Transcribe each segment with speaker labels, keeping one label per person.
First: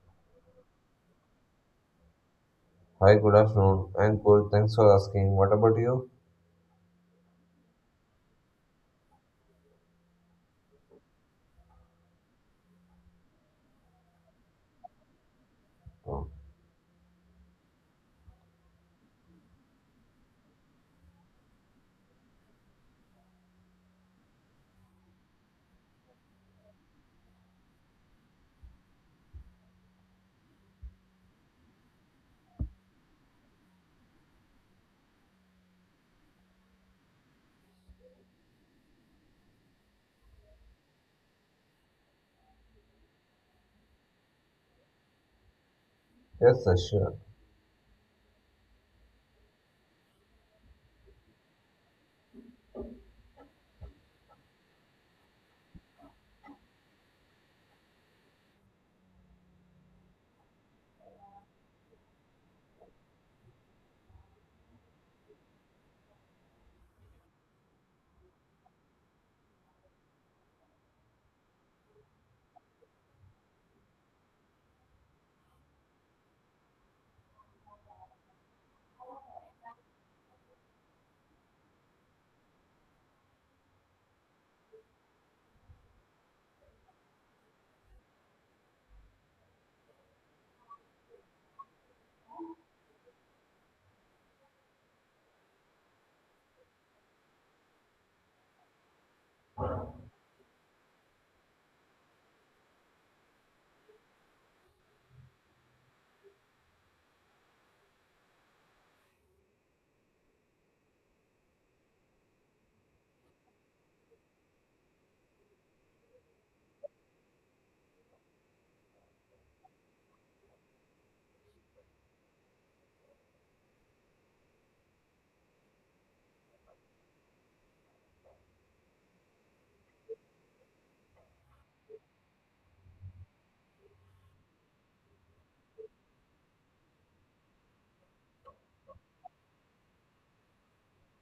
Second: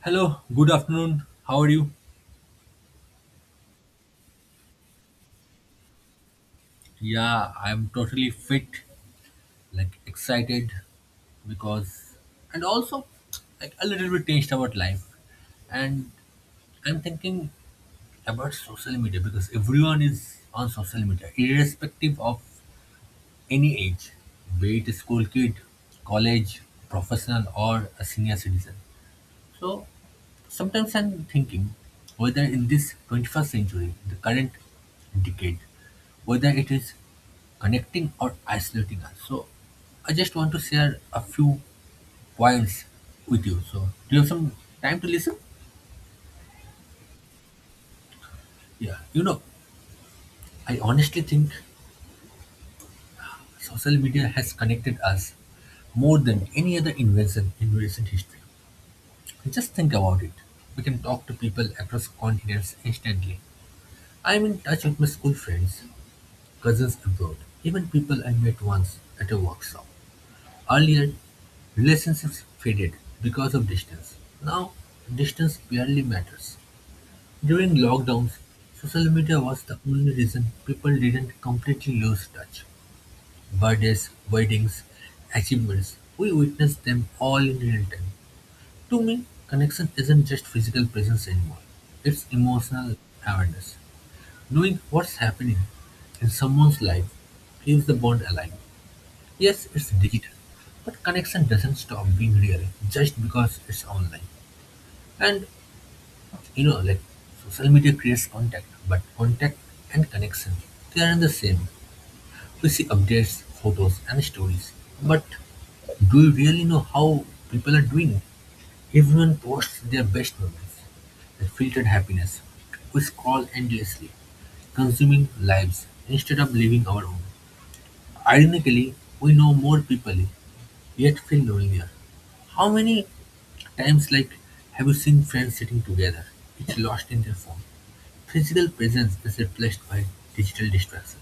Speaker 1: Hello, good afternoon. How are you?
Speaker 2: Hi, good afternoon. I'm good. Thanks for asking. What about you?
Speaker 1: Yeah, I'm totally fit, like excited because, and also like a little bit tensed about life. And I'm thinking about social media because everyone is on social media, irrespective of any age, be it a school kid, college, professional, or a senior citizen. So sometimes I'm thinking whether in this 21st century, the current decade, whether it is connecting or isolating us. So I just want to share a few points with you. So do you have some time to listen?
Speaker 2: Yes, sir, sure.
Speaker 1: Yeah. I honestly think social media has connected us more than any other invention in recent history. Just think about it. We can talk to people across continents instantly. I'm in touch with my school friends cousins abroad, even people I met once at a workshop. Earlier, relationships faded because of distance. Now, distance barely matters. During lockdowns, social media was the only reason people didn't completely lose touch. Birthdays, weddings, achievements, we witnessed them all in real time. To me, connection isn't just physical presence anymore, it's emotional awareness. Knowing what's happening in someone's life keeps the bond alive. Yes, it's digital, but connection doesn't stop being real just because it's online. And you know, like social media creates contact, but contact and connection they aren't the same. We see updates, photos, and stories, but do you really know how people are doing? Everyone posts their best moments, the filtered happiness. We scroll endlessly, consuming lives instead of living our own. Ironically, we know more people, yet feel lonelier. How many times like have you seen friends sitting together, each lost in their phone? Physical presence is replaced by digital distraction.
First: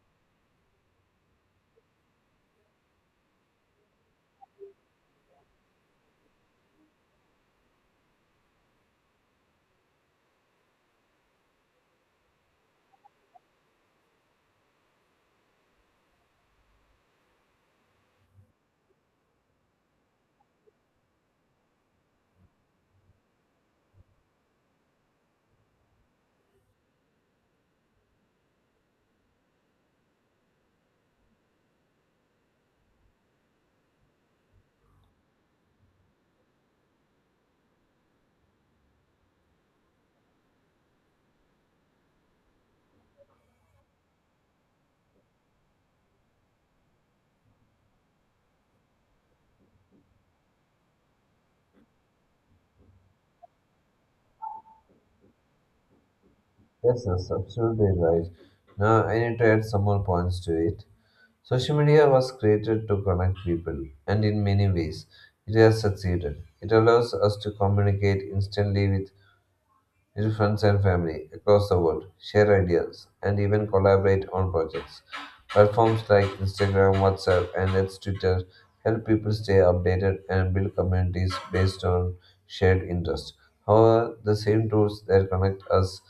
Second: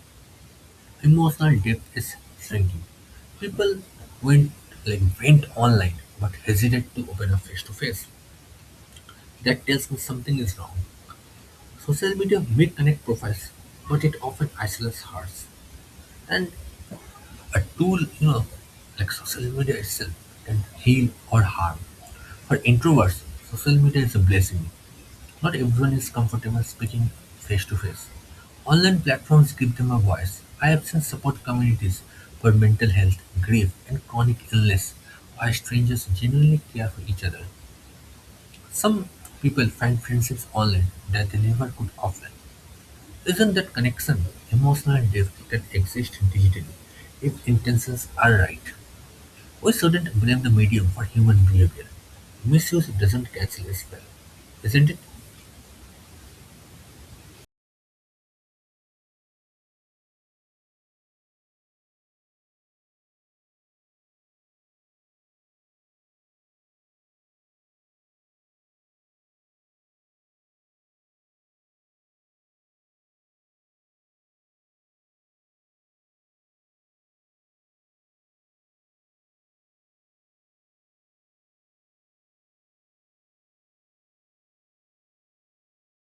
Speaker 1: Emotional depth is shrinking. People went went online but hesitate to open up face to face. That tells me something is wrong. Social media may connect profiles, but it often isolates hearts. And a tool, like social media itself can heal or harm. For introverts, social media is a blessing. Not everyone is comfortable speaking face to face. Online platforms give them a voice. I have seen support communities for mental health, grief, and chronic illness where strangers genuinely care for each other. Some people find friendships online that they never could offline. Isn't that connection, emotional depth that exists digitally if intentions are right? We shouldn't blame the medium for human behavior. Misuse doesn't cancel a spell, isn't it?
Speaker 2: Yes, that's absolutely right. Now, I need to add some more points to it. Social media was created to connect people, and in many ways, it has succeeded. It allows us to communicate instantly with meet friends and family across the world, share ideas, and even collaborate on projects. Platforms like Instagram, WhatsApp, and its Twitter help people stay updated and build communities based on shared interests. However, the same tools that connect us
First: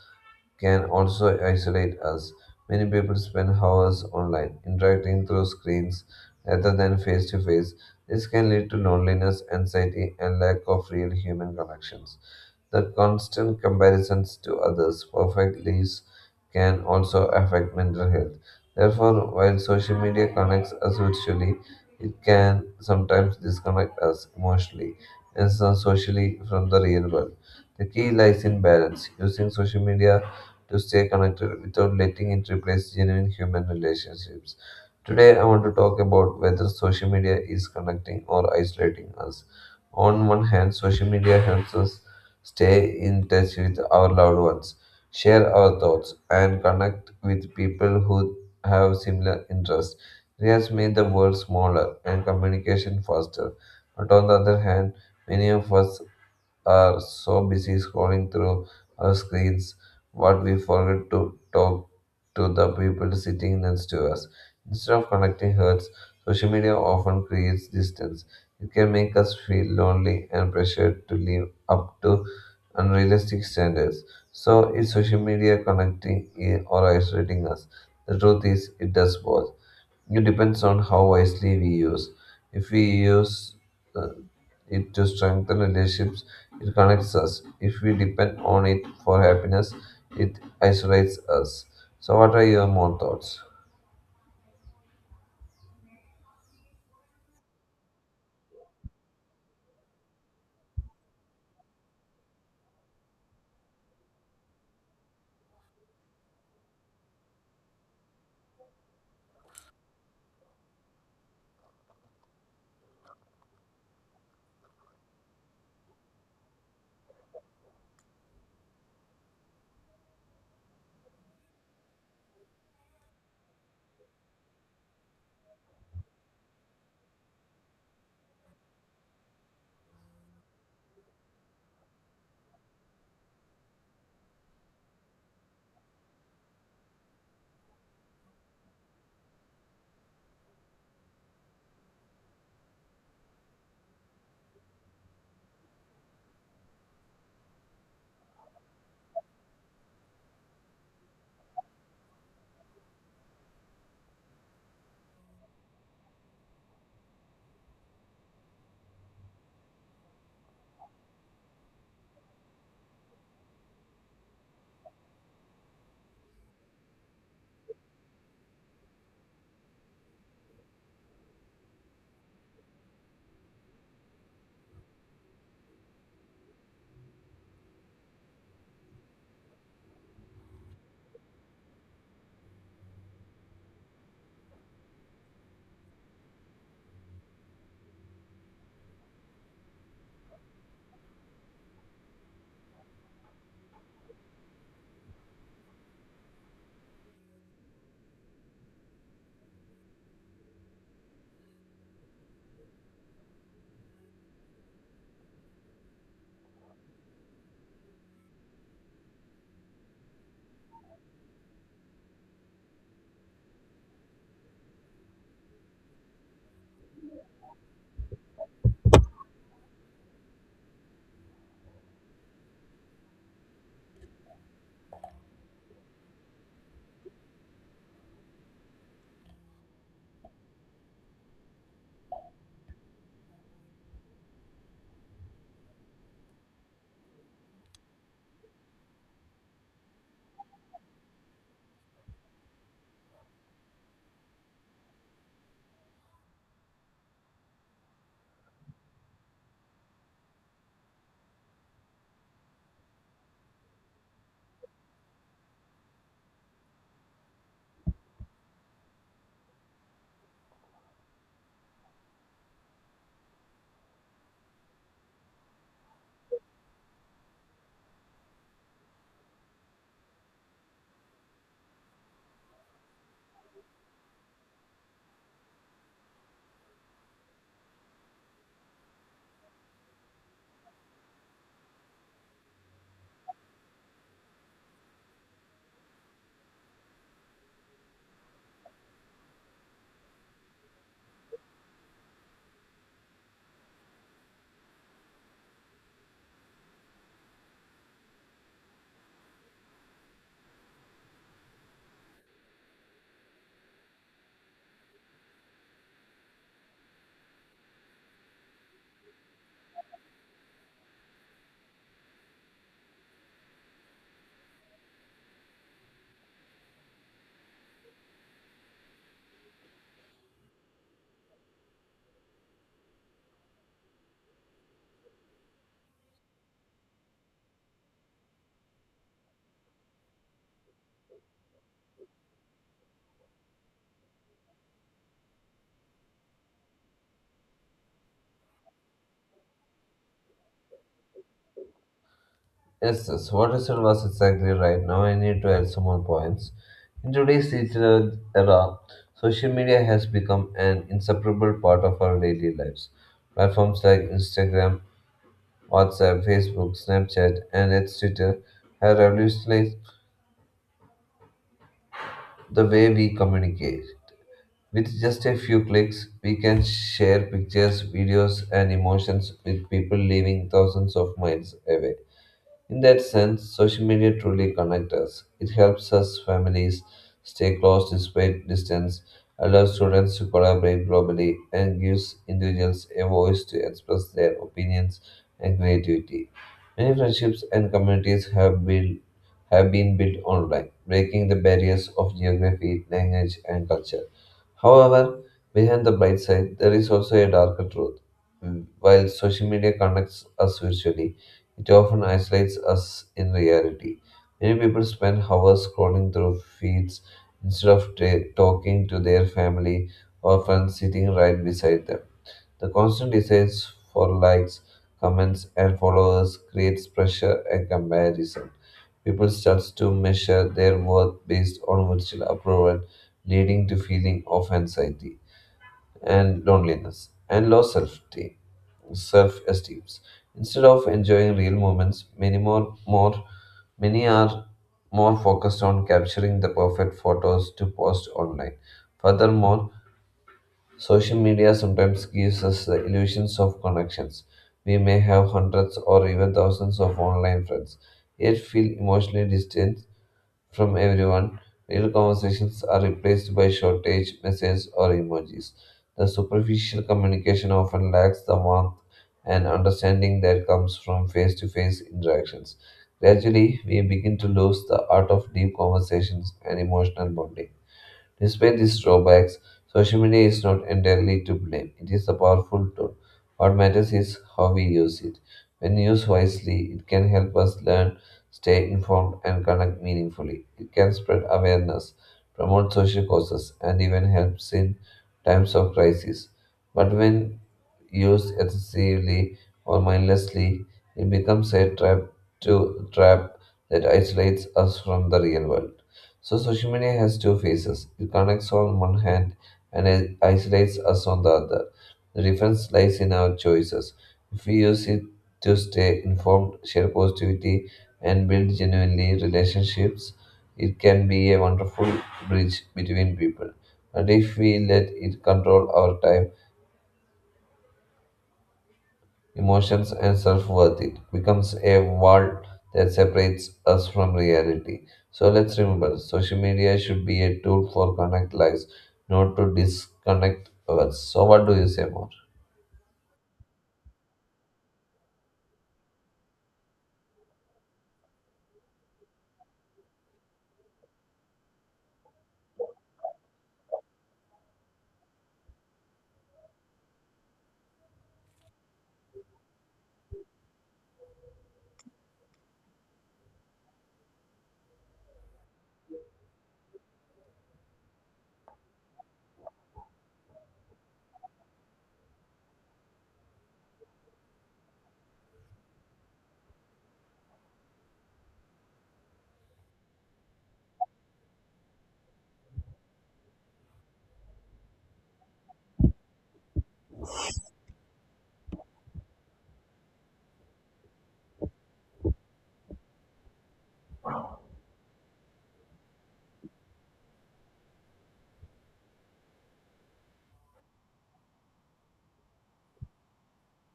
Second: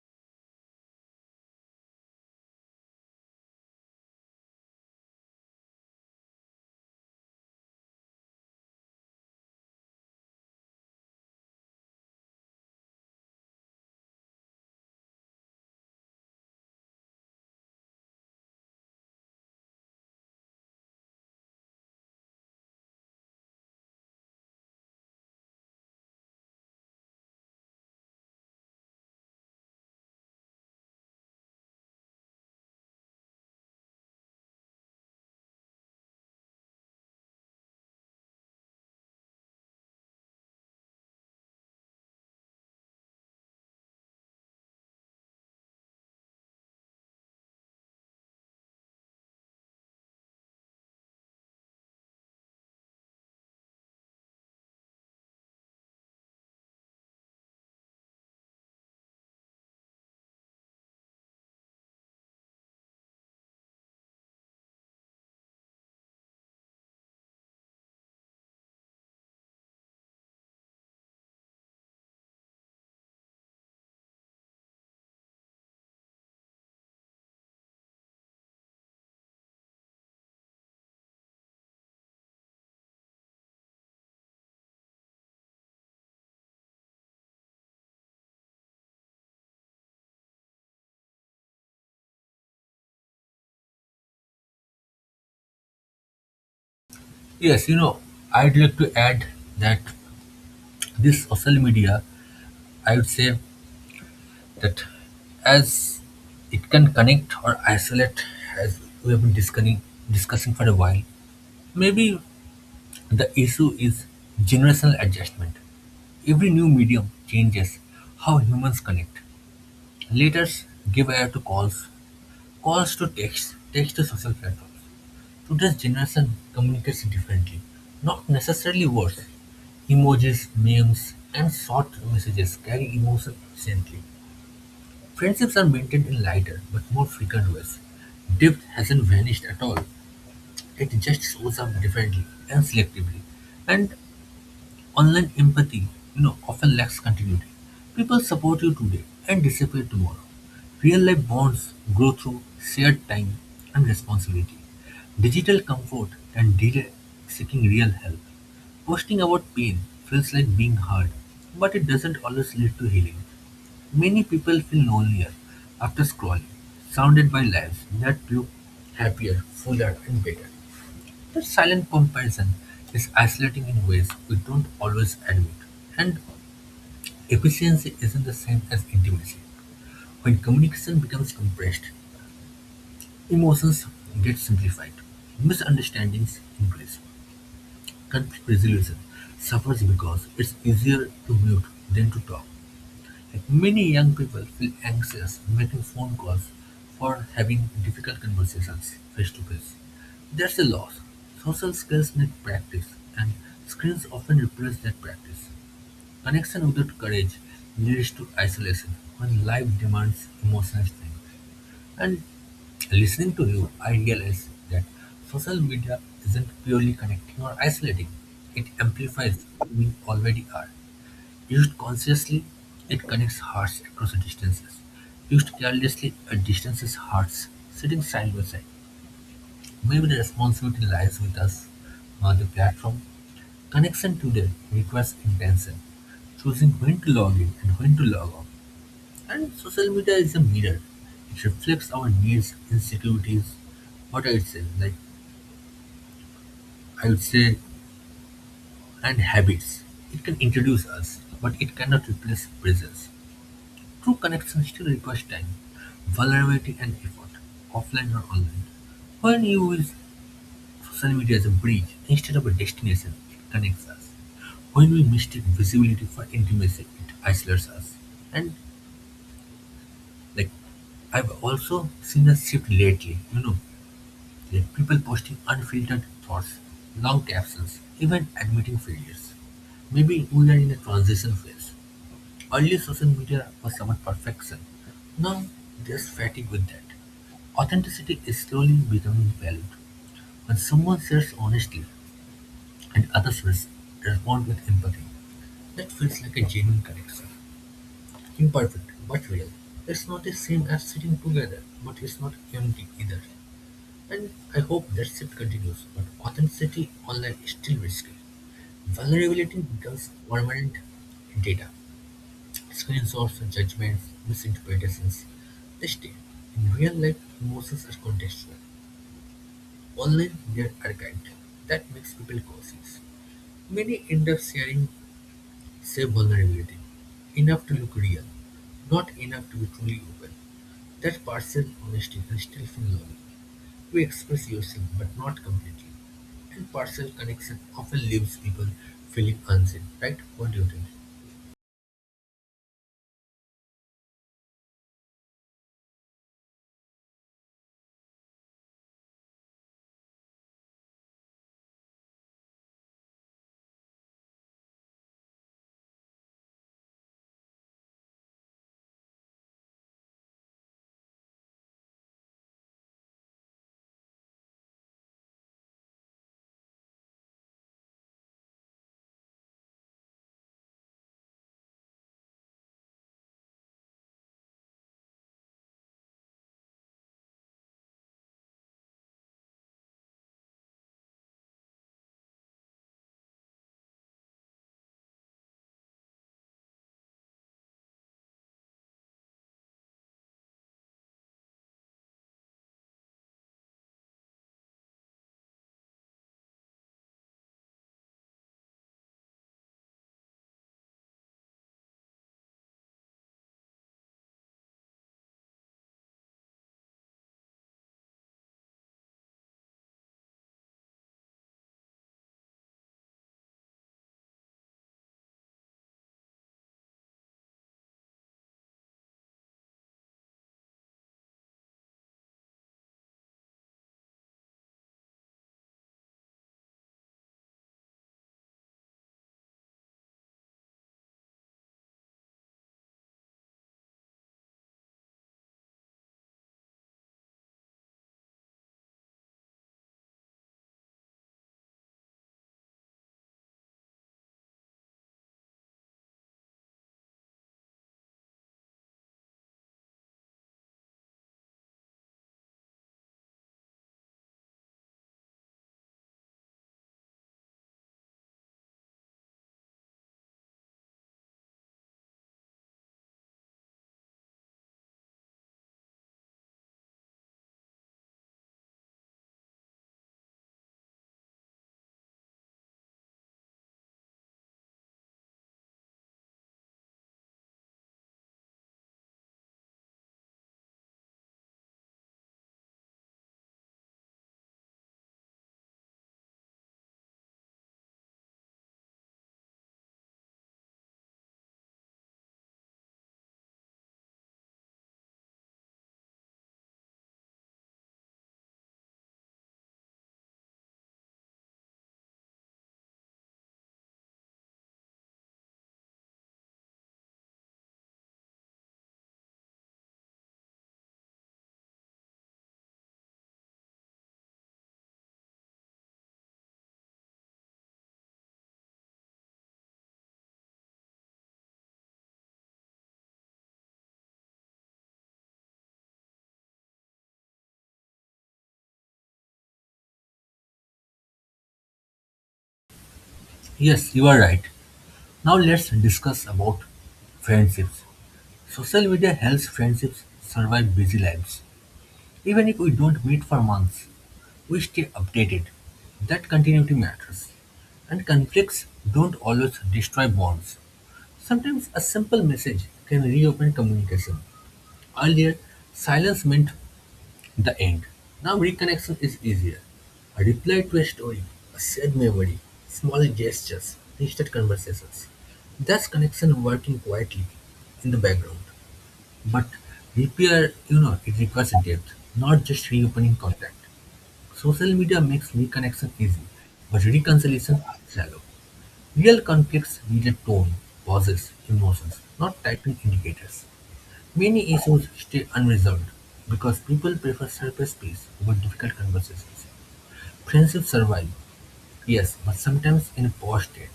Speaker 2: can also isolate us. Many people spend hours online, interacting through screens rather than face to face. This can lead to loneliness, anxiety, and lack of real human connections. The constant comparisons to others' perfect lives can also affect mental health. Therefore, while social media connects us virtually, it can sometimes disconnect us emotionally and socially from the real world. The key lies in balance, using social media to stay connected without letting it replace genuine human relationships. Today, I want to talk about whether social media is connecting or isolating us. On one hand, social media helps us stay in touch with our loved ones, share our thoughts, and connect with people who have similar interests. It has made the world smaller and communication faster. But on the other hand, many of us are so busy scrolling through our screens what we forget to talk to the people sitting next to us. Instead of connecting hearts, social media often creates distance. It can make us feel lonely and pressured to live up to unrealistic standards. So, is social media connecting or isolating us? The truth is, it does both. It depends on how wisely we use. If we use uh, it to strengthen relationships, it connects us. If we depend on it for happiness, it isolates us. So, what are your more thoughts?
Speaker 1: Yes, I'd like to add that this social media, I would say, that as it can connect or isolate, as we have been discussing for a while, maybe the issue is generational adjustment. Every new medium changes how humans connect. Letters give air to calls, calls to text, text to social platforms. Today's generation communicates differently, not necessarily worse. Emojis, memes, and short messages carry emotion instantly. Friendships are maintained in lighter but more frequent ways. Depth hasn't vanished at all. It just shows up differently and selectively. And online empathy, often lacks continuity. People support you today and disappear tomorrow. Real life bonds grow through shared time and responsibility. Digital comfort and delay seeking real help. Posting about pain feels like being hard, but it doesn't always lead to healing. Many people feel lonelier after scrolling, surrounded by lives that look happier, fuller, and better. That silent comparison is isolating in ways we don't always admit, and efficiency isn't the same as intimacy. When communication becomes compressed, emotions get simplified, misunderstandings increase, conflict resolution suffers because it's easier to mute than to talk. Like many young people feel anxious making phone calls for having difficult conversations face to face. That's a loss. Social skills need practice, and screens often replace that practice. Connection without courage leads to isolation when life demands emotional strength. And listening to you, I realize that social media isn't purely connecting or isolating, it amplifies who we already are. Used consciously, it connects hearts across distances; used carelessly, it distances hearts, sitting side by side. Maybe the responsibility lies with us, not the platform. Connection today requires intention, choosing when to log in and when to log off. And social media is a mirror. It reflects our needs, insecurities, what I would say, like I would say, and habits. It can introduce us, but it cannot replace presence. True connection still requires time, vulnerability and effort, offline or online. When you use social media as a bridge instead of a destination, it connects us. When we mistake visibility for intimacy, it isolates us. And like I've also seen a shift lately, like people posting unfiltered thoughts, long captions, even admitting failures. Maybe we are in a transition phase. Early social media was about perfection. Now there's fatigue with that. Authenticity is slowly becoming valued. When someone shares honestly and others respond with empathy, that feels like a genuine connection. Imperfect, but real. It's not the same as sitting together, but it's not empty either. And I hope that shift continues, but authenticity online is still risky. Vulnerability becomes permanent data. Screenshots, judgments, misinterpretations, they stay. In real life, emotions are contextual. Online, they are archived. That makes people cautious. Many end up sharing same vulnerability. Enough to look real, not enough to be truly open. That partial honesty can still feel loving. You express yourself, but not completely. And partial connection often leaves people feeling unseen, right? What do you think?
Speaker 2: Yes, yes, what you said was exactly right. Now I need to add some more points. In today's digital era, social media has become an inseparable part of our daily lives. Platforms like Instagram, WhatsApp, Facebook, Snapchat, and its Twitter have revolutionized the way we communicate. With just a few clicks, we can share pictures, videos, and emotions with people living thousands of miles away. In that sense, social media truly connects us. It helps us families stay close despite distance, allows students to collaborate globally, and gives individuals a voice to express their opinions and creativity. Many friendships and communities have built have been built online, breaking the barriers of geography, language, and culture. However, behind the bright side, there is also a darker truth. Mm. While social media connects us virtually, it often isolates us in reality. Many people spend hours scrolling through feeds instead of talking to their family or friends sitting right beside them. The constant desire for likes, comments, and followers creates pressure and comparison. People start to measure their worth based on virtual approval, leading to feeling of anxiety and loneliness and low self-esteem. Self-esteem. Instead of enjoying real moments, many are more focused on capturing the perfect photos to post online. Furthermore, social media sometimes gives us the illusions of connections. We may have hundreds or even thousands of online friends, yet feel emotionally distant from everyone. Real conversations are replaced by shortage messages or emojis. The superficial communication often lacks the warmth and understanding that comes from face to face interactions. Gradually, we begin to lose the art of deep conversations and emotional bonding. Despite these drawbacks, social media is not entirely to blame. It is a powerful tool. What matters is how we use it. When used wisely, it can help us learn, stay informed, and connect meaningfully. It can spread awareness, promote social causes, and even helps in times of crisis. But when used excessively or mindlessly, it becomes a trap that isolates us from the real world. So social media has two faces. It connects on one hand and it isolates us on the other. The difference lies in our choices. If we use it to stay informed, share positivity, and build genuinely relationships, it can be a wonderful bridge between people. But if we let it control our time, emotions, and self worth. It becomes a wall that separates us from reality. So let's remember social media should be a tool for connect lives, not to disconnect us. So, what do you say more?
Speaker 1: Yes, you are right. Now let's discuss about friendships. Social media helps friendships survive busy lives. Even if we don't meet for months, we stay updated. That continuity matters. And conflicts don't always destroy bonds. Sometimes a simple message can reopen communication. Earlier, silence meant the end. Now reconnection is easier. A reply to a story, a shared memory, small gestures, instant conversations. That's connection working quietly in the background. But repair, it requires depth, not just reopening contact. Social media makes reconnection easy, but reconciliation shallow. Real conflicts need a tone, pauses, emotions, not typing indicators. Many issues stay unresolved because people prefer surface peace over difficult conversations. Friendships survive, yes, but sometimes in a poor state,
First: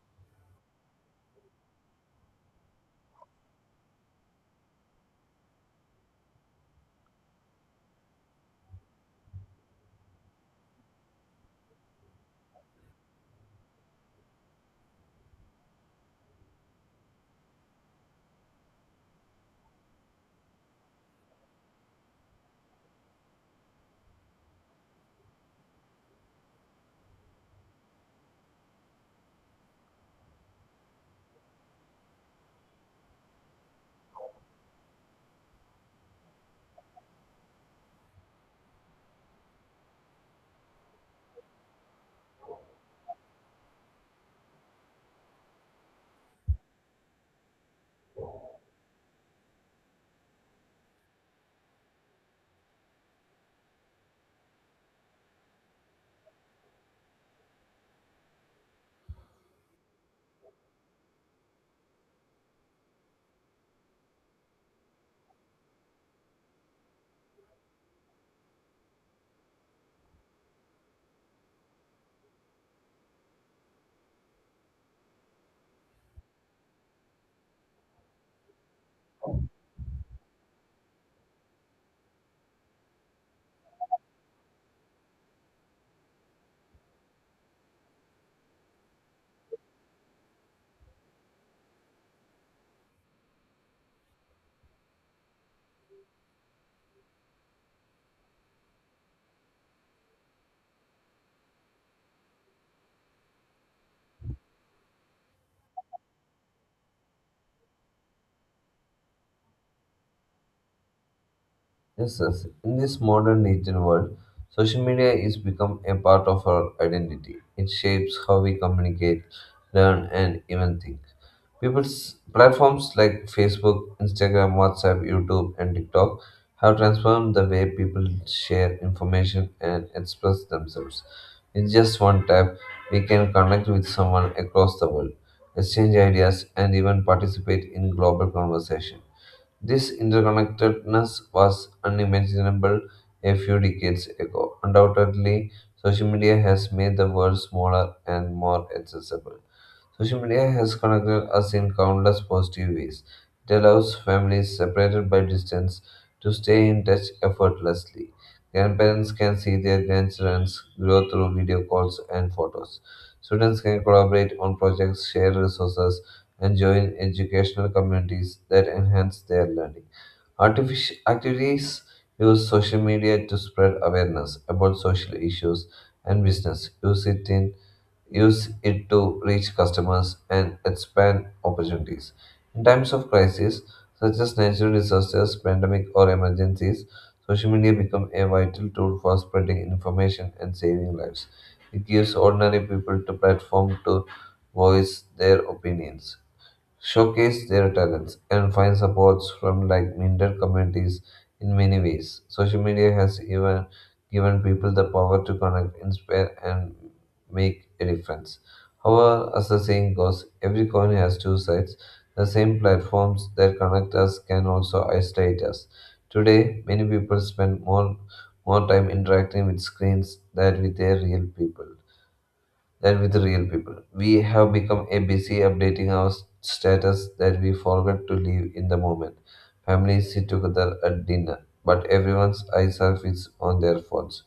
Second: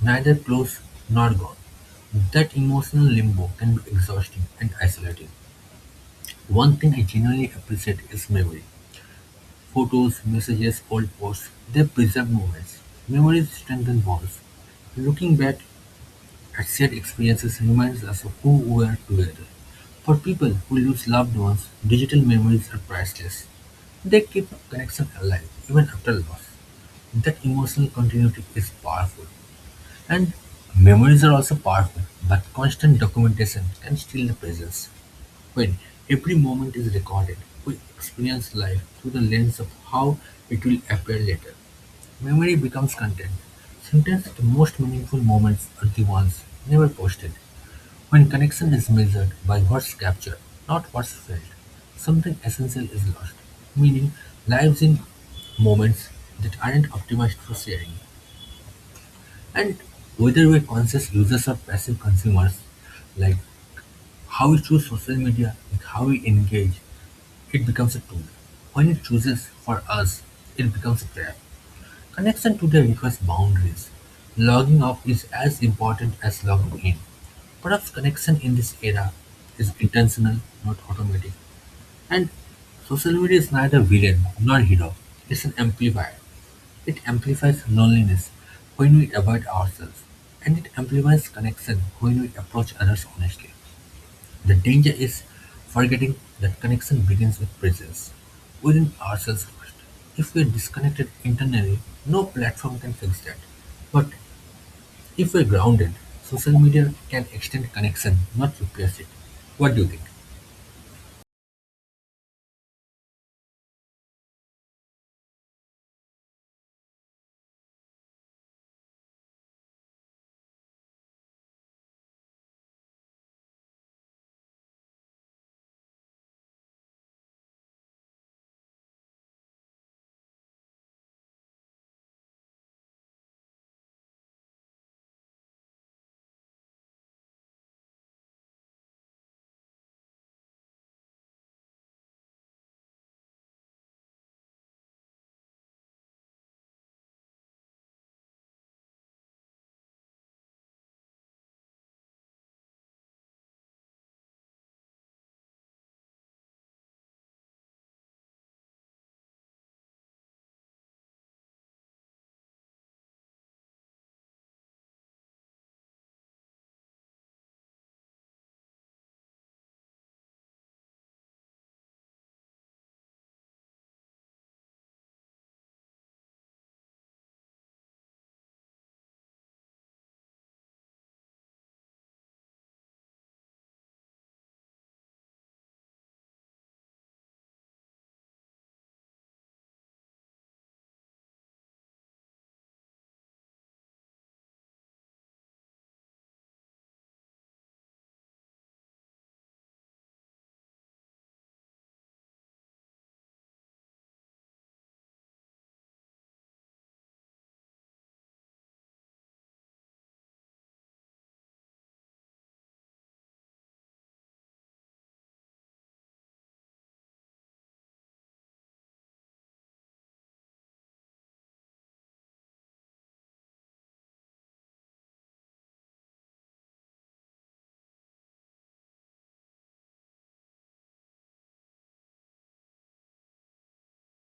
Speaker 1: neither close nor gone. That emotional limbo can be exhausting and isolating. One thing I genuinely appreciate is memory. Photos, messages, old posts, they preserve moments. Memories strengthen bonds. Looking back at shared experiences reminds us of who we were together. For people who lose loved ones, digital memories are priceless. They keep connection alive even after loss. That emotional continuity is powerful. And memories are also powerful, but constant documentation can steal the presence. When every moment is recorded, we experience life through the lens of how it will appear later. Memory becomes content. Sometimes the most meaningful moments are the ones never posted. When connection is measured by what's captured, not what's felt, something essential is lost, meaning lives in moments that aren't optimized for sharing. And whether we're conscious users or passive consumers, like how we choose social media, like how we engage, it becomes a tool; when it chooses for us, it becomes a trap. Connection today requires boundaries. Logging off is as important as logging in. Perhaps connection in this era is intentional, not automatic. And social media is neither villain nor hero. It's an amplifier. It amplifies loneliness when we avoid ourselves, and it amplifies connection when we approach others honestly. The danger is forgetting that connection begins with presence, within ourselves first. If we are disconnected internally, no platform can fix that. But if we are grounded, social media can extend connection, not replace it. What do you think?
Speaker 2: Yes, yes. In this modern digital world, social media is become a part of our identity. It shapes how we communicate, learn, and even think. People's platforms like Facebook, Instagram, WhatsApp, YouTube, and TikTok have transformed the way people share information and express themselves. In just one tap, we can connect with someone across the world, exchange ideas, and even participate in global conversation. This interconnectedness was unimaginable a few decades ago. Undoubtedly, social media has made the world smaller and more accessible. Social media has connected us in countless positive ways. It allows families separated by distance to stay in touch effortlessly. Grandparents can see their grandchildren grow through video calls and photos. Students can collaborate on projects, share resources, and join educational communities that enhance their learning. Artificial activities use social media to spread awareness about social issues and business. Use it to reach customers and expand opportunities. In times of crisis, such as natural disasters, pandemic, or emergencies, social media becomes a vital tool for spreading information and saving lives. It gives ordinary people to platform to voice their opinions showcase their talents, and find supports from like minded communities in many ways. Social media has even given people the power to connect, inspire, and make a difference. However, as the saying goes, every coin has two sides. The same platforms that connect us can also isolate us. Today, many people spend more time interacting with screens than with their real people than with real people. We have become a busy updating our status that we forget to live in the moment. Families sit together at dinner, but everyone's eyes are fixed on their phones.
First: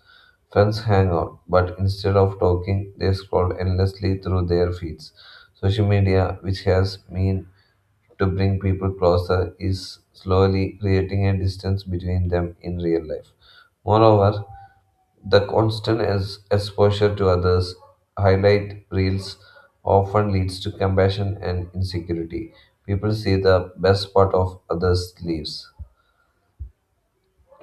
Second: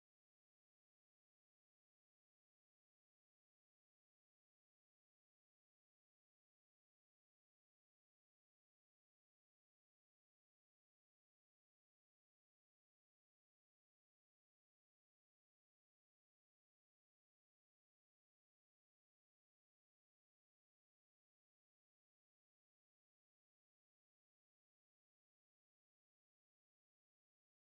Speaker 2: Friends hang out, but instead of talking, they scroll endlessly through their feeds. Social media, which has mean to bring people closer, is slowly creating a distance between them in real life. Moreover, the constant exposure to others' highlight reels often leads to compassion and insecurity. People see the best part of others' lives.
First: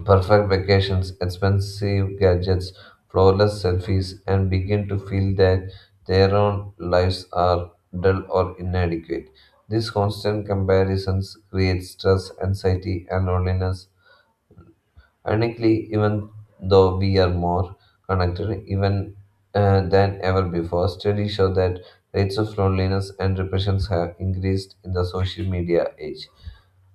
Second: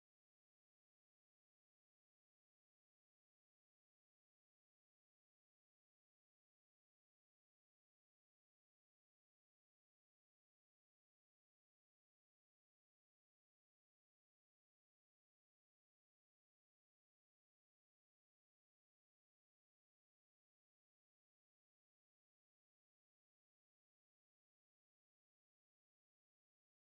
Speaker 2: Perfect vacations, expensive gadgets, flawless selfies, and begin to feel that their own lives are dull or inadequate. These constant comparisons create stress, anxiety, and loneliness. Ironically, even though we are more connected even than ever before, studies show that rates of loneliness and repressions have increased in the social media age.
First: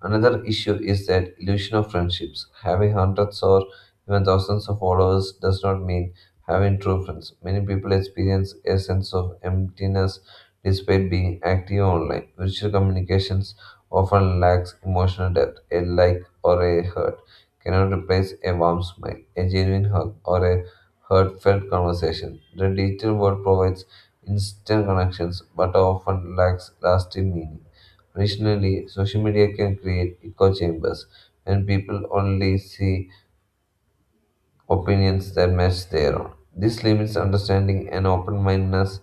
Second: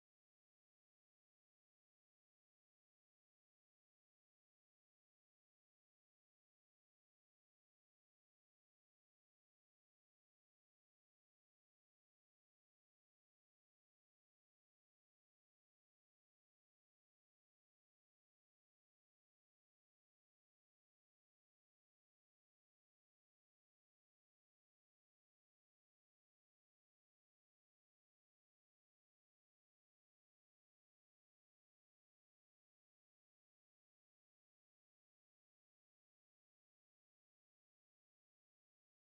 Speaker 2: Another issue is that illusion of friendships. Having hundreds or even thousands of followers does not mean having true friends. Many people experience a sense of emptiness despite being active online. Virtual communications often lacks emotional depth, a like or a hurt cannot replace a warm smile, a genuine hug, or a heartfelt conversation. The digital world provides instant connections but often lacks lasting meaning. Additionally, social media can create echo chambers when people only see opinions that match their own. This limits understanding and open mindedness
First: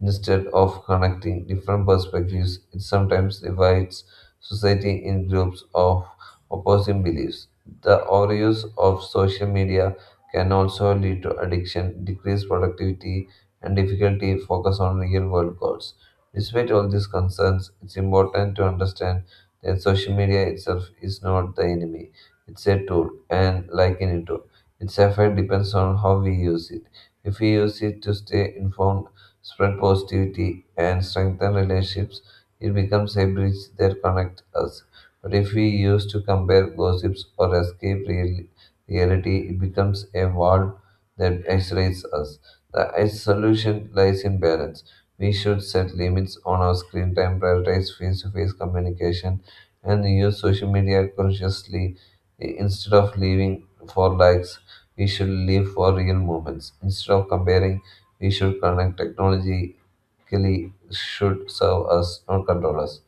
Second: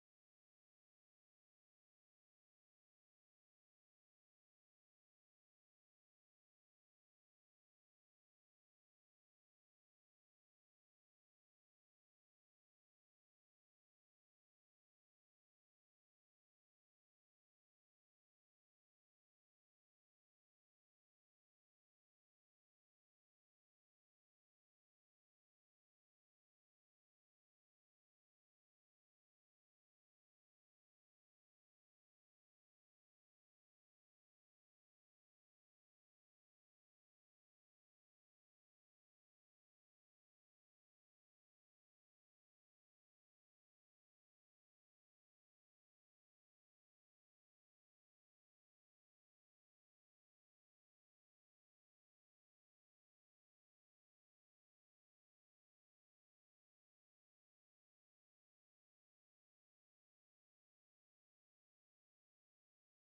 Speaker 2: instead of connecting different perspectives. It sometimes divides society in groups of opposing beliefs. The overuse of social media can also lead to addiction, decreased productivity, and difficulty focus on real world goals. Despite all these concerns, it's important to understand that social media itself is not the enemy. It's a tool, and like any tool its effect depends on how we use it. If we use it to stay informed, spread positivity, and strengthen relationships, it becomes a bridge that connects us. But if we use to compare gossips or escape real- reality, it becomes a wall that isolates us. The solution lies in balance. We should set limits on our screen time, prioritize face to face communication, and use social media consciously instead of living for likes we should live for real moments. Instead of comparing, we should connect. Technologically should serve us, not control us.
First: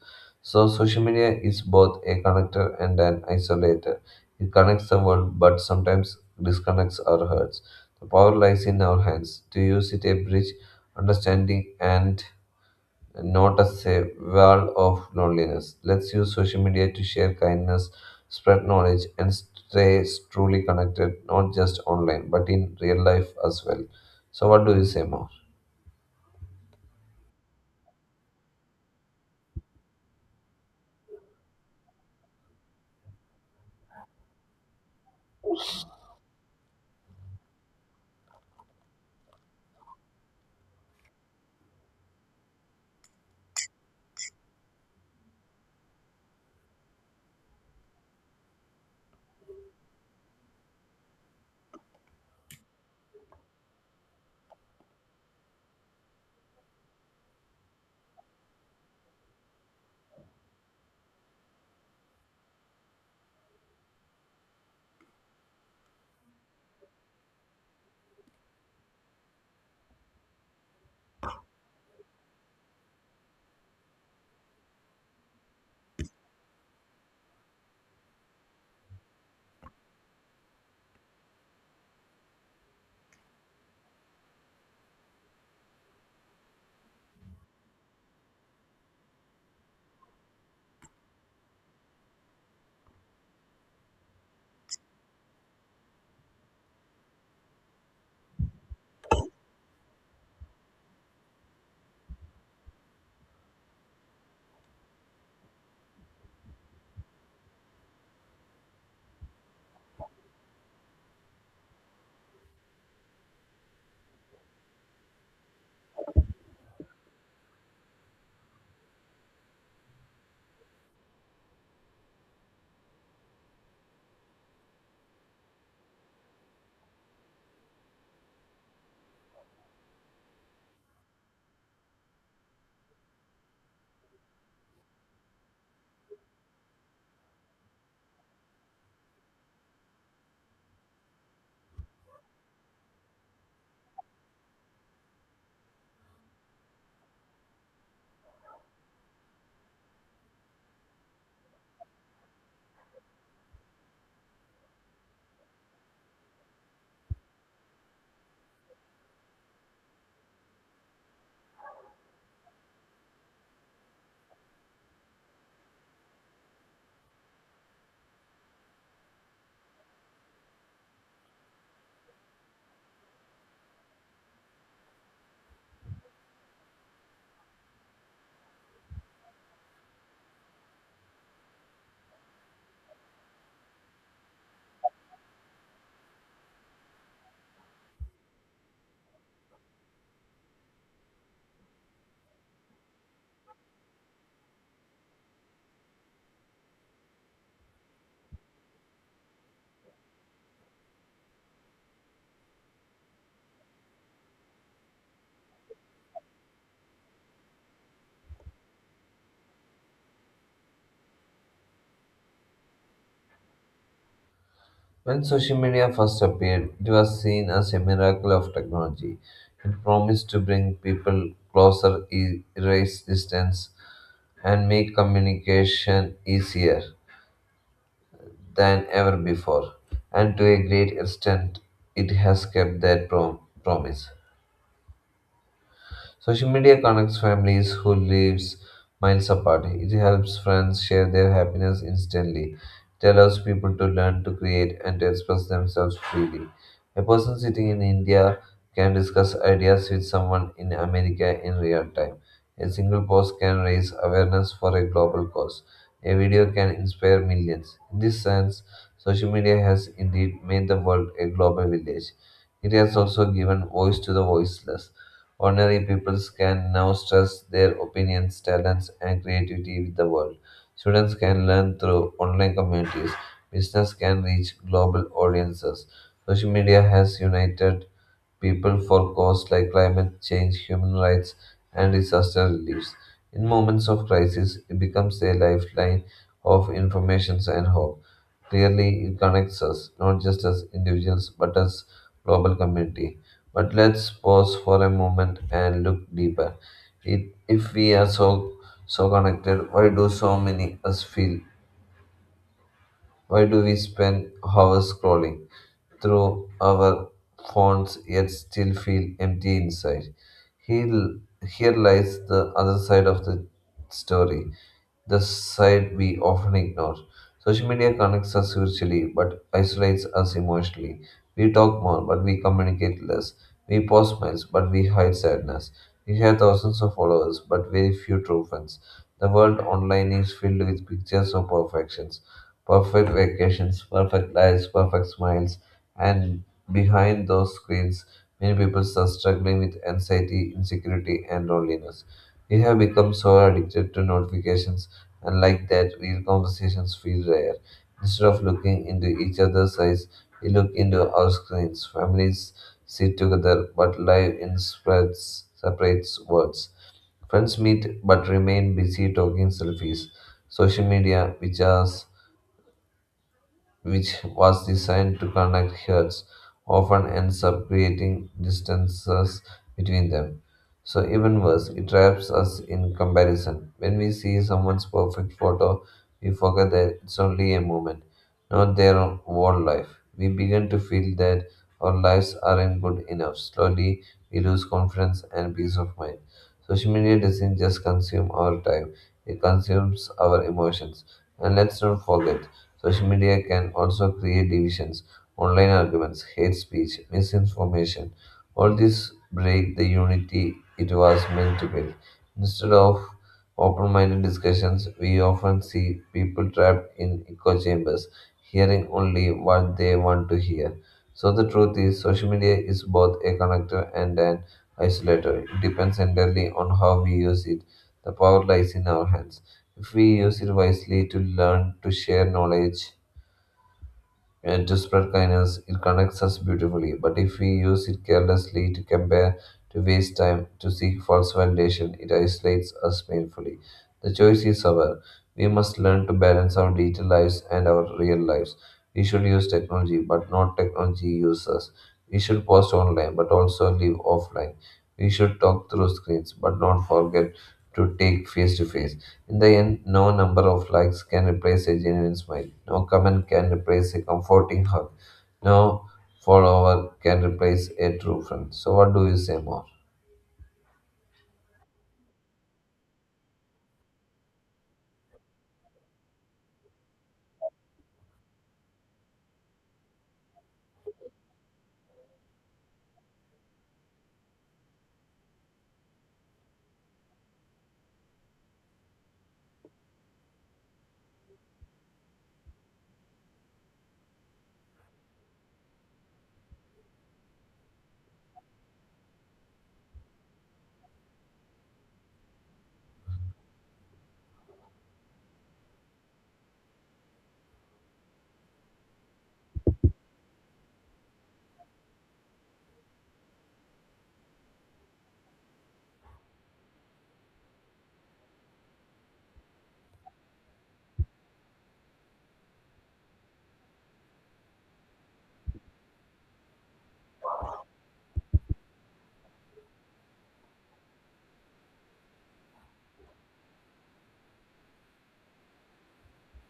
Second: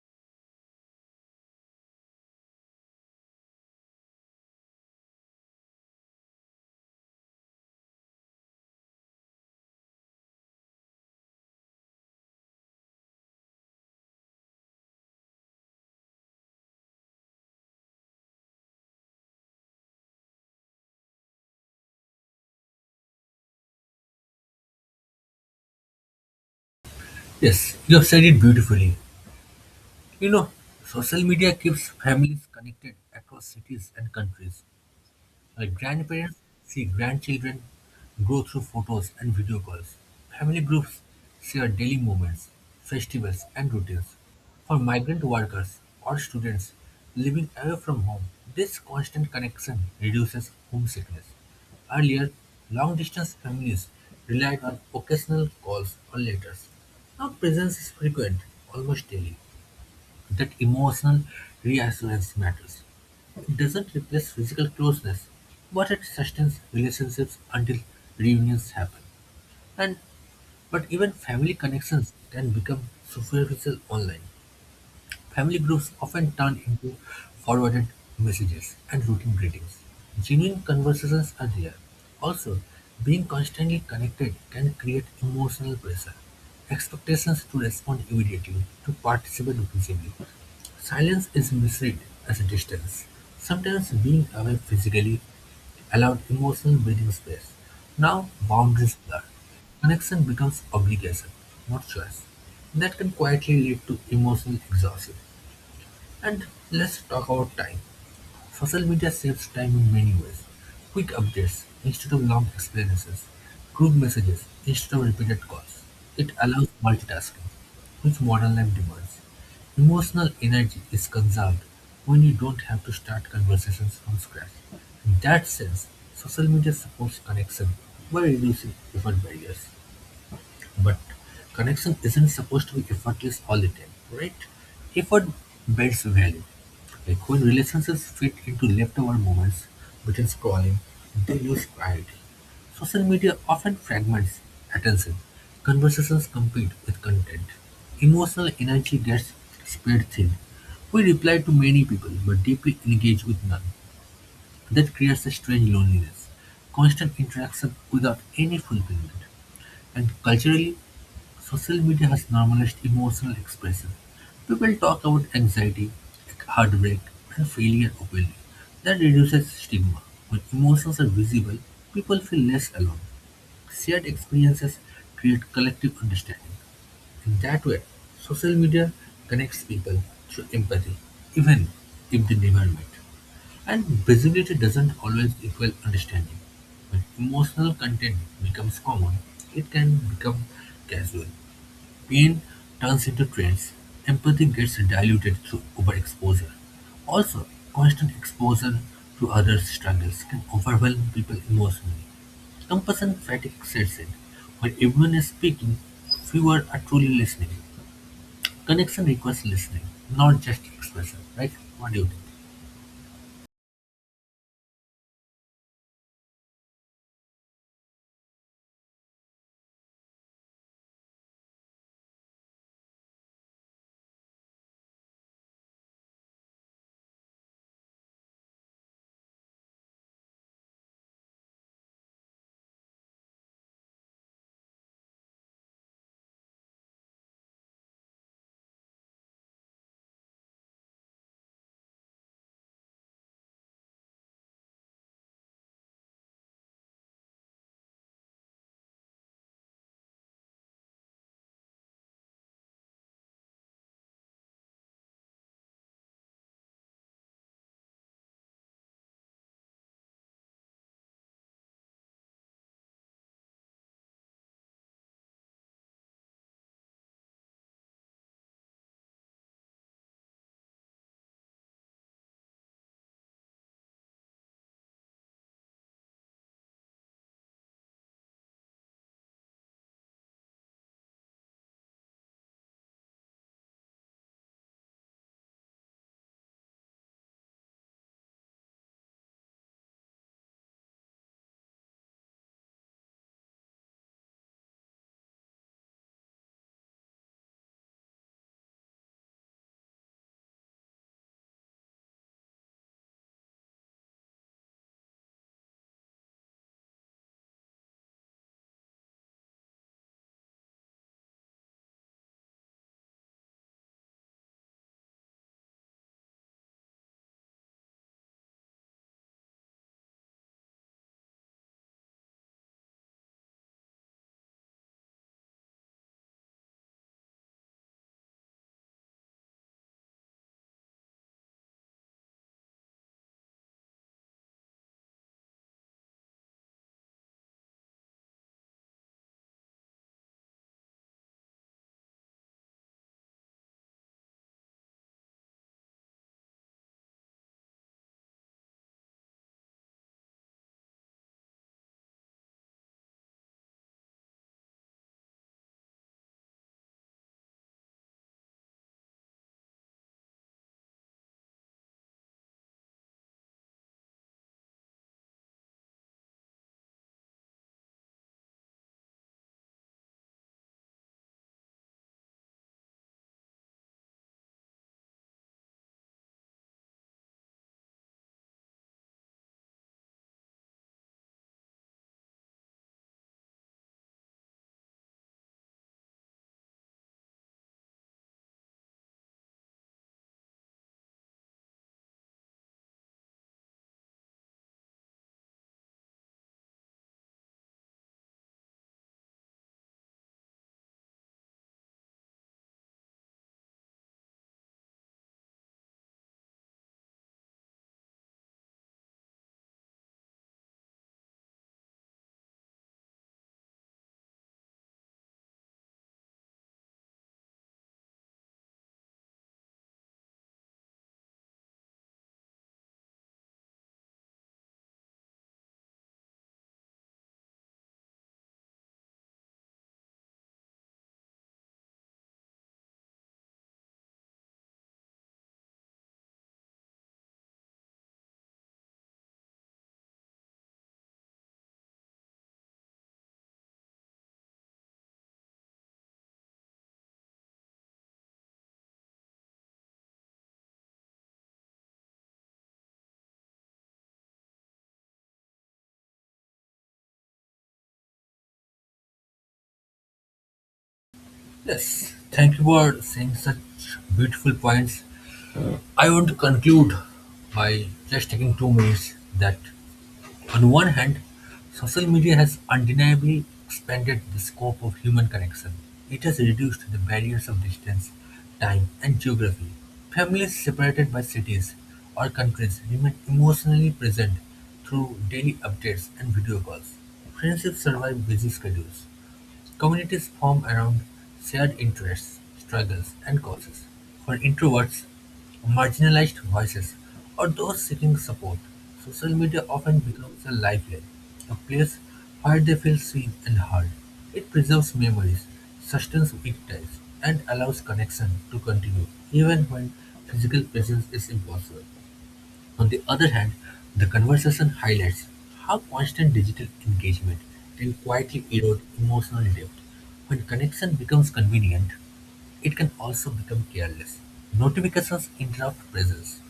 Speaker 2: So social media is both a connector and an isolator. It connects the world, but sometimes disconnects our hearts. The power lies in our hands to use it a bridge, understanding, and not as a wall of loneliness. Let's use social media to share kindness, spread knowledge, and stay truly connected, not just online, but in real life as well. So, what do you say more?
Speaker 1: Yes, you have said it beautifully. You know, social media keeps families connected across cities and countries. While grandparents see grandchildren grow through photos and video calls, family groups share daily moments, festivals, and routines. For migrant workers or students living away from home, this constant connection reduces homesickness. Earlier, long distance families relied on occasional calls or letters. Now, presence is frequent, almost daily. That emotional reassurance matters. It doesn't replace physical closeness, but it sustains relationships until reunions happen. And but even family connections can become superficial online. Family groups often turn into forwarded messages and routine greetings. Genuine conversations are rare. Also, being constantly connected can create emotional pressure expectations to respond immediately, to participate visibly. Silence is perceived as distance, sometimes being away physically allowed emotional breathing space. Now boundaries blur. Connection becomes obligation, not choice. That can quietly lead to emotional exhaustion. And let's talk about time. Social media saves time in many ways. Quick updates instead of long explanations. Group messages instead of repeated calls. It allows multitasking, which modern life demands. Emotional energy is conserved when you don't have to start conversations from scratch. In that sense, social media supports connection by reducing effort barriers. But connection isn't supposed to be effortless all the time, right? Effort builds value. Like when relationships fit into leftover moments between scrolling, they lose priority. Social media often fragments attention. Conversations compete with content. Emotional energy gets spread thin. We reply to many people but deeply engage with none. That creates a strange loneliness, constant interaction without any fulfillment. And culturally, social media has normalized emotional expression. People talk about anxiety, heartbreak, and failure openly. That reduces stigma. When emotions are visible, people feel less alone. Shared experiences create collective understanding. In that way, social media connects people through empathy, even if they never met. And visibility doesn't always equal understanding. When emotional content becomes common, it can become casual. Pain turns into traits. Empathy gets diluted through overexposure. Also, constant exposure to others' struggles can overwhelm people emotionally. Compassion fatigue sets in. When everyone is speaking, fewer are truly listening. Connection requires listening, not just expression, right? What do you think?
Speaker 2: When social media first appeared, it was seen as a miracle of technology. It promised to bring people closer, erase distance, and make communication easier. Than ever before, and to a great extent, it has kept that promise. Social media connects families who lives miles apart. It helps friends share their happiness instantly. It allows people to learn to create and to express themselves freely. A person sitting in India can discuss ideas with someone in America in real time. A single post can raise awareness for a global cause. A video can inspire millions. In this sense, social media has indeed made the world a global village. It has also given voice to the voiceless. Ordinary people can now stress their opinions, talents, and creativity with the world. Students can learn through online communities. Business can reach global audiences. Social media has united people for causes like climate change, human rights, and disaster relief. In moments of crisis, it becomes a lifeline of information and hope. Clearly, it connects us, not just as individuals, but as global community. But let's pause for a moment and look deeper. It, if we are so connected, why do so many us feel? Why do we spend hours scrolling through our phones yet still feel empty inside? Here, here lies the other side of the story, the side we often ignore. Social media connects us virtually but isolates us emotionally. We talk more but we communicate less. We post smiles but we hide sadness. We have thousands of followers but very few true friends. The world online is filled with pictures of perfections, perfect vacations, perfect lives, perfect smiles, and behind those screens, many people are struggling with anxiety, insecurity, and loneliness. We have become so addicted to notifications, and like that, real conversations feel rare. Instead of looking into each other's eyes, we look into our screens. Families sit together but live in spreads, separate worlds. Friends meet but remain busy talking selfies. Social media, which was designed to connect herds, often ends up creating distances between them. So, even worse, it traps us in comparison. When we see someone's perfect photo, we forget that it's only a moment, not their whole life. We begin to feel that our lives aren't good enough. Slowly, we lose confidence and peace of mind. Social media doesn't just consume our time, it consumes our emotions. And let's not forget, social media can also create divisions, online arguments, hate speech, misinformation. All this break the unity it was meant to build. Instead of open minded discussions, we often see people trapped in echo chambers, hearing only what they want to hear. So, the truth is, social media is both a connector and an isolator. It depends entirely on how we use it. The power lies in our hands. If we use it wisely to learn, to share knowledge, and to spread kindness, it connects us beautifully. But if we use it carelessly, to compare, to waste time, to seek false validation, it isolates us painfully. The choice is ours. We must learn to balance our digital lives and our real lives. We should use technology, but not technology use us. We should post online, but also live offline. We should talk through screens, but not forget to take face to face. In the end, no number of likes can replace a genuine smile. No comment can replace a comforting hug. No follower can replace a true friend. So, what do you say more?
Speaker 1: Yes, thank you for saying such beautiful points. I want to conclude by just taking 2 minutes, that on one hand, social media has undeniably expanded the scope of human connection. It has reduced the barriers of distance, time, and geography. Families separated by cities or countries remain emotionally present through daily updates and video calls. Friendships survive busy schedules. Communities form around shared interests, struggles, and causes. For introverts, marginalized voices, or those seeking support, social media often becomes a lifeline, a place where they feel seen and heard. It preserves memories, sustains weak ties, and allows connection to continue even when physical presence is impossible. On the other hand, the conversation highlights how constant digital engagement can quietly erode emotional depth. When connection becomes convenient, it can also become careless. Notifications interrupt presence.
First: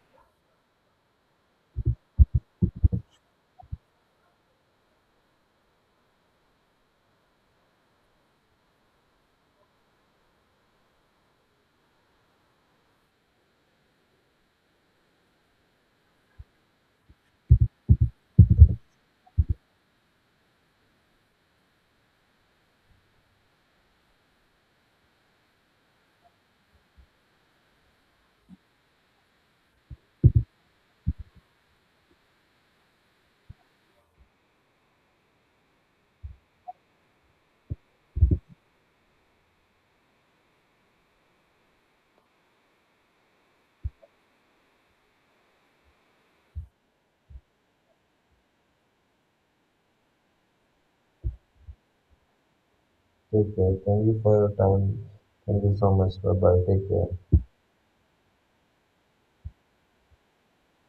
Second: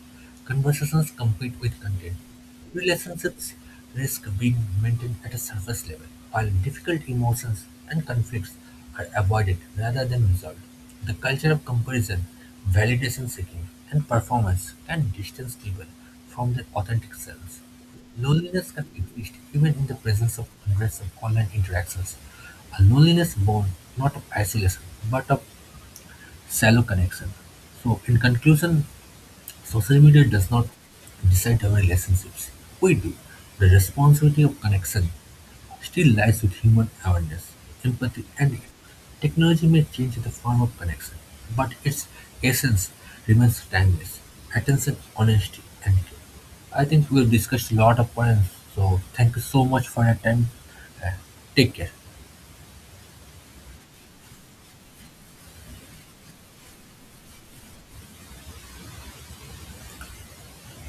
Speaker 1: Conversations compete with content. Relationships risk being maintained at a surface level, while difficult emotions and conflicts are avoided rather than resolved. The culture of comparison, validation seeking, and performance can distance people from their authentic selves. Loneliness can exist even in the presence of hundreds of online interactions. A loneliness born not of isolation but of shallow connection. So, in conclusion, social media does not decide our relationships. We do. The responsibility of connection still lies with human awareness, empathy, and technology may change the form of connection, but its essence remains timeless. Attention, honesty, and care. I think we've discussed a lot of points, so thank you so much for your time. Uh, Take care.
Speaker 2: Take care. Thank you for your time. Thank you so much. Bye bye. Take care.